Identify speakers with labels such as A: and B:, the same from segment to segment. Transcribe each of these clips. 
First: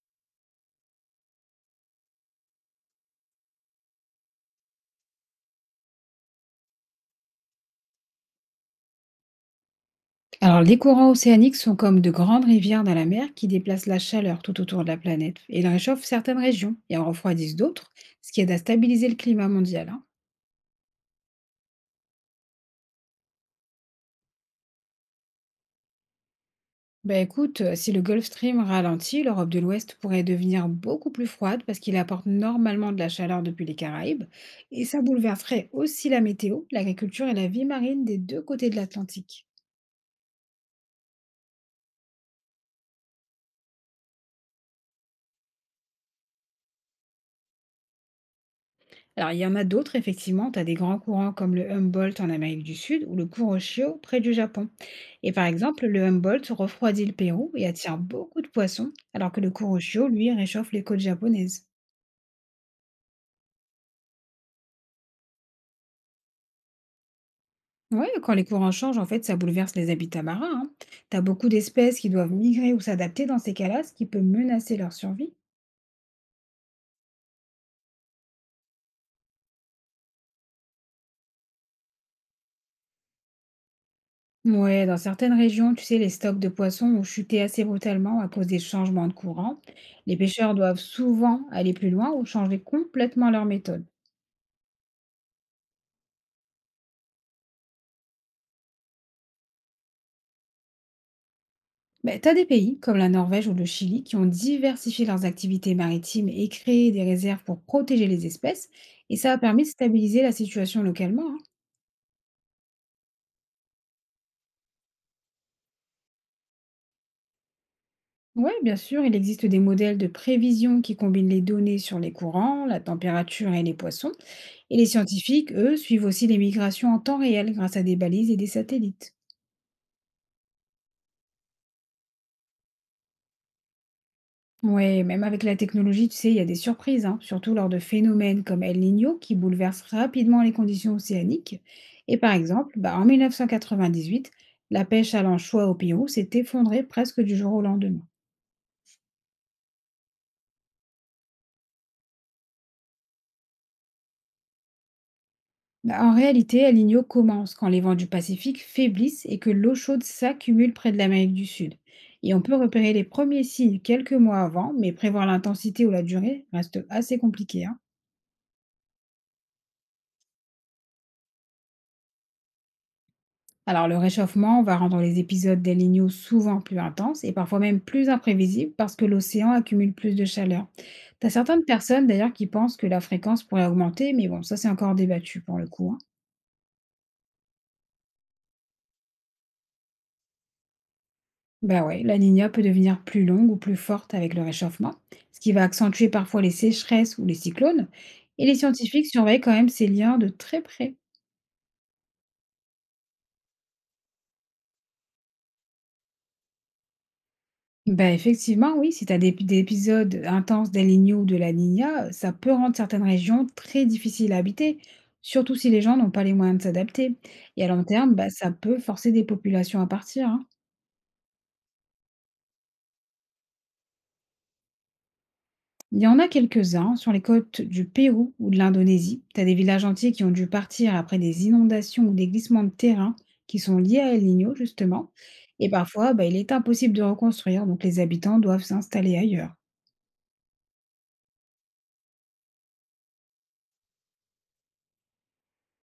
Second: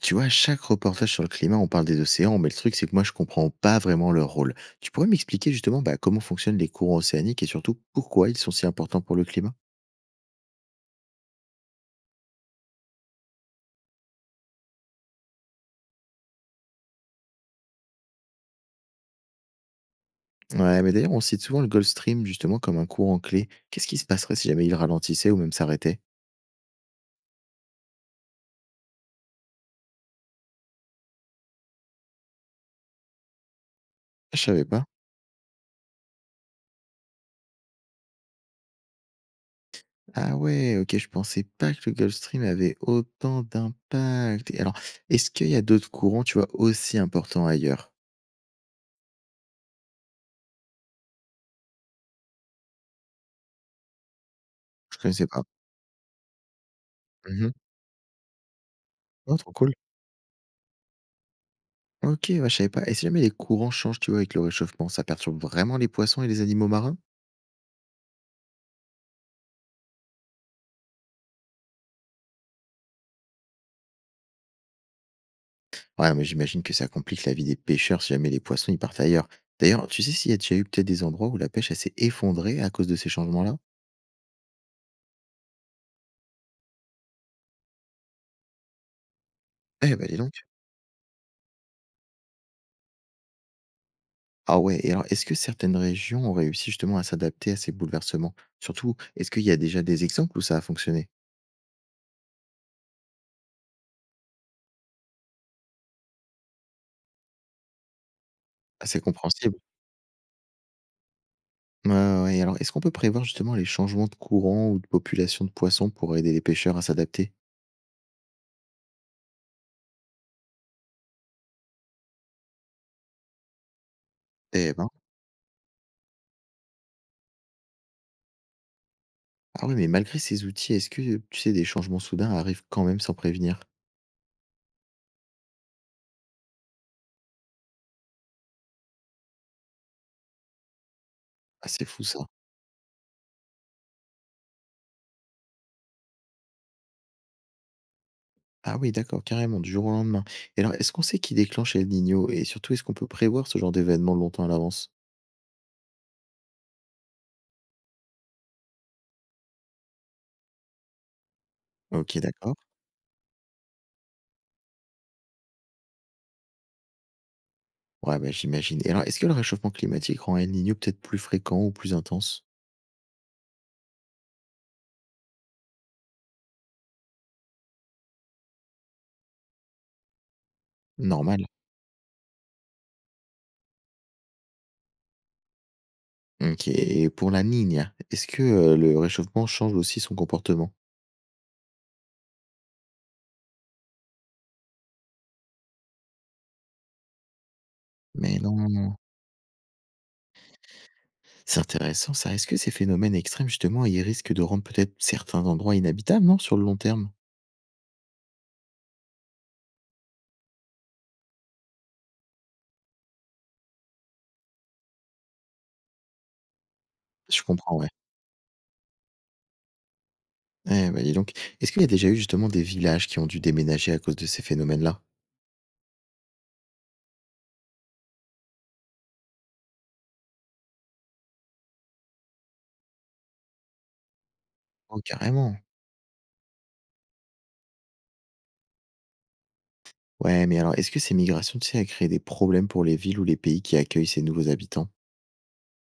A: Tu vois, à chaque reportage sur le climat, on parle des océans, mais le truc, c'est que moi, je comprends pas vraiment leur rôle. Tu pourrais m'expliquer justement bah, comment fonctionnent les courants océaniques et surtout pourquoi ils sont si importants pour le climat.
B: Alors, les courants océaniques sont comme de grandes rivières dans la mer qui déplacent la chaleur tout autour de la planète. Et ils réchauffent certaines régions et en refroidissent d'autres, ce qui aide à stabiliser le climat mondial, hein.
A: Ouais, mais d'ailleurs, on cite souvent le Gulf Stream justement comme un courant clé. Qu'est-ce qui se passerait si jamais il ralentissait ou même s'arrêtait?
B: Ben écoute, si le Gulf Stream ralentit, l'Europe de l'Ouest pourrait devenir beaucoup plus froide parce qu'il apporte normalement de la chaleur depuis les Caraïbes.
A: Je savais pas.
B: Et ça bouleverserait aussi la météo, l'agriculture et la vie marine des deux côtés de l'Atlantique.
A: Ah ouais, ok, je pensais pas que le Gulf Stream avait autant d'impact. Et alors, est-ce qu'il y a d'autres courants, tu vois, aussi importants ailleurs?
B: Alors, il y en a d'autres, effectivement. Tu as des grands courants comme le Humboldt en Amérique du Sud ou le Kuroshio près du Japon.
A: Je connaissais
B: Et
A: pas.
B: par exemple, le Humboldt refroidit le
A: Mhm.
B: Pérou et attire beaucoup de poissons, alors
A: Oh,
B: que le
A: trop cool.
B: Kuroshio, lui, réchauffe les côtes japonaises.
A: OK, ouais, je savais pas, et si jamais les courants changent, tu vois, avec le réchauffement, ça perturbe vraiment les poissons et les animaux marins?
B: Ouais, quand les courants changent, en fait, ça bouleverse les habitats marins, hein. T'as beaucoup d'espèces qui doivent migrer ou s'adapter dans ces cas-là, ce qui peut menacer leur survie.
A: Ouais, mais j'imagine que ça complique la vie des pêcheurs si jamais les poissons, ils partent ailleurs. D'ailleurs, tu sais s'il y a déjà eu peut-être des endroits où la pêche, elle s'est effondrée à cause de ces changements-là?
B: Ouais, dans certaines régions, tu sais, les stocks de poissons ont chuté assez brutalement à cause des changements de courant.
A: Eh ben, dis
B: Les
A: donc.
B: pêcheurs doivent souvent aller plus loin ou changer complètement leur méthode.
A: Ah ouais, et alors est-ce que certaines régions ont réussi justement à s'adapter à ces bouleversements? Surtout, est-ce qu'il y a déjà des exemples où ça a fonctionné?
B: Ben, t'as des pays comme la Norvège ou le Chili qui ont diversifié leurs activités maritimes et créé des réserves pour protéger les espèces,
A: Ah, c'est
B: et ça a
A: compréhensible.
B: permis de stabiliser la situation localement, hein.
A: Ouais, ouais, ouais, et alors est-ce qu'on peut prévoir justement les changements de courant ou de population de poissons pour aider les pêcheurs à s'adapter?
B: Ouais, bien sûr, il existe des modèles de prévision qui combinent les données sur les courants, la température et les poissons,
A: Eh
B: et les
A: ben.
B: scientifiques, eux, suivent aussi les migrations en temps réel grâce à des balises et des satellites.
A: Ah ouais, mais malgré ces outils, est-ce que, tu sais, des changements soudains arrivent quand même sans prévenir?
B: Oui, même avec la technologie, tu sais, il y a des surprises, hein, surtout lors de phénomènes comme El Niño qui bouleversent rapidement les conditions océaniques.
A: Ah, c'est fou
B: Et
A: ça.
B: par exemple, bah, en 1998, la pêche à l'anchois au Pérou s'est effondrée presque du jour au lendemain.
A: Ah oui, d'accord, carrément, du jour au lendemain. Et alors, est-ce qu'on sait qui déclenche El Niño et surtout, est-ce qu'on peut prévoir ce genre d'événement longtemps à l'avance?
B: Bah, en réalité, El Niño commence quand les vents du Pacifique faiblissent et que l'eau chaude s'accumule près de l'Amérique du Sud.
A: OK,
B: Et on
A: d'accord.
B: peut repérer les premiers signes quelques mois avant, mais prévoir l'intensité ou la durée reste assez compliqué, hein.
A: Ouais, bah, j'imagine, et alors, est-ce que le réchauffement climatique rend El Niño peut-être plus fréquent ou plus intense?
B: Alors, le réchauffement va rendre les épisodes d'El Niño souvent plus intenses et parfois même plus imprévisibles parce que l'océan accumule plus de chaleur. T'as
A: Normal.
B: certaines personnes d'ailleurs qui pensent que la fréquence pourrait augmenter, mais bon, ça c'est encore débattu pour le coup, hein.
A: OK, et pour la Niña, est-ce que, le réchauffement change aussi son comportement?
B: Bah ouais, la Niña peut devenir plus longue ou plus forte avec le réchauffement, ce qui va accentuer parfois les sécheresses ou les cyclones.
A: Mais
B: Et les
A: non!
B: scientifiques surveillent quand même ces liens de très près.
A: C'est intéressant ça. Est-ce que ces phénomènes extrêmes, justement, ils risquent de rendre peut-être certains endroits inhabitables, non, sur le long terme?
B: Bah, effectivement, oui, si tu as des épisodes intenses d'El Niño ou de La Niña, ça peut rendre certaines régions très difficiles à habiter, surtout si les gens n'ont pas les moyens de s'adapter.
A: Je
B: Et à
A: comprends,
B: long
A: ouais.
B: terme, bah, ça peut forcer des populations à partir, hein.
A: Eh bah, dis donc. Est-ce qu'il y a déjà eu justement des villages qui ont dû déménager à cause de ces phénomènes-là?
B: Il y en a quelques-uns sur les côtes du Pérou ou de l'Indonésie. Tu as des villages entiers qui ont dû partir après des inondations ou des glissements de terrain qui sont liés à El Niño,
A: Oh,
B: justement.
A: carrément.
B: Et parfois, bah, il est impossible de reconstruire, donc les habitants doivent s'installer ailleurs.
A: Ouais, mais alors, est-ce que ces migrations, tu sais, elles créent des problèmes pour les villes ou les pays qui accueillent ces nouveaux habitants?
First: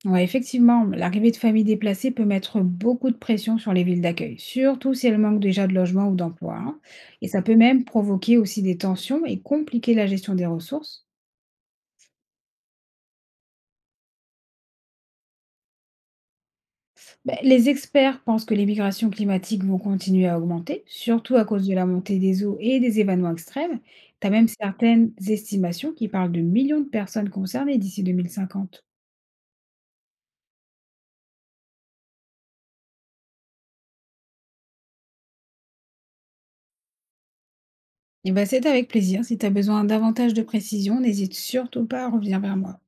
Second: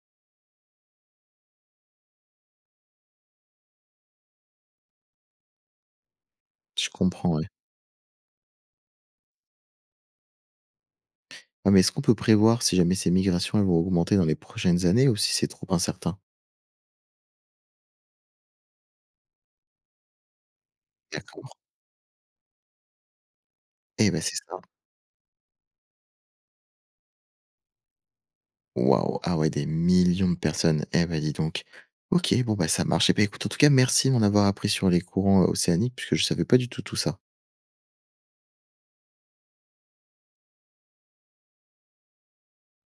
B: Ouais, effectivement, l'arrivée de familles déplacées peut mettre beaucoup de pression sur les villes d'accueil, surtout si elles manquent déjà de logement ou d'emploi, hein.
A: Je
B: Et
A: comprends,
B: ça
A: ouais.
B: peut même provoquer aussi des tensions et compliquer la gestion des ressources.
A: Ouais, mais est-ce qu'on peut prévoir si jamais ces migrations, elles vont augmenter dans les prochaines années ou si c'est trop incertain?
B: Ben, les experts pensent que les migrations climatiques vont continuer à augmenter, surtout à
A: D'accord.
B: cause de la montée des eaux et des événements extrêmes.
A: Eh ben
B: Tu as
A: c'est
B: même
A: ça.
B: certaines estimations qui parlent de millions de personnes concernées d'ici 2050.
A: Waouh! Ah ouais, des millions de personnes. Eh ben dis donc. OK, bon, bah, ça marche. Et bah, écoute, en tout cas, merci de m'en avoir appris sur les courants, océaniques puisque je savais pas du tout tout ça.
B: Et ben, c'est avec plaisir. Si tu as besoin davantage de précision, n'hésite surtout pas à revenir vers moi.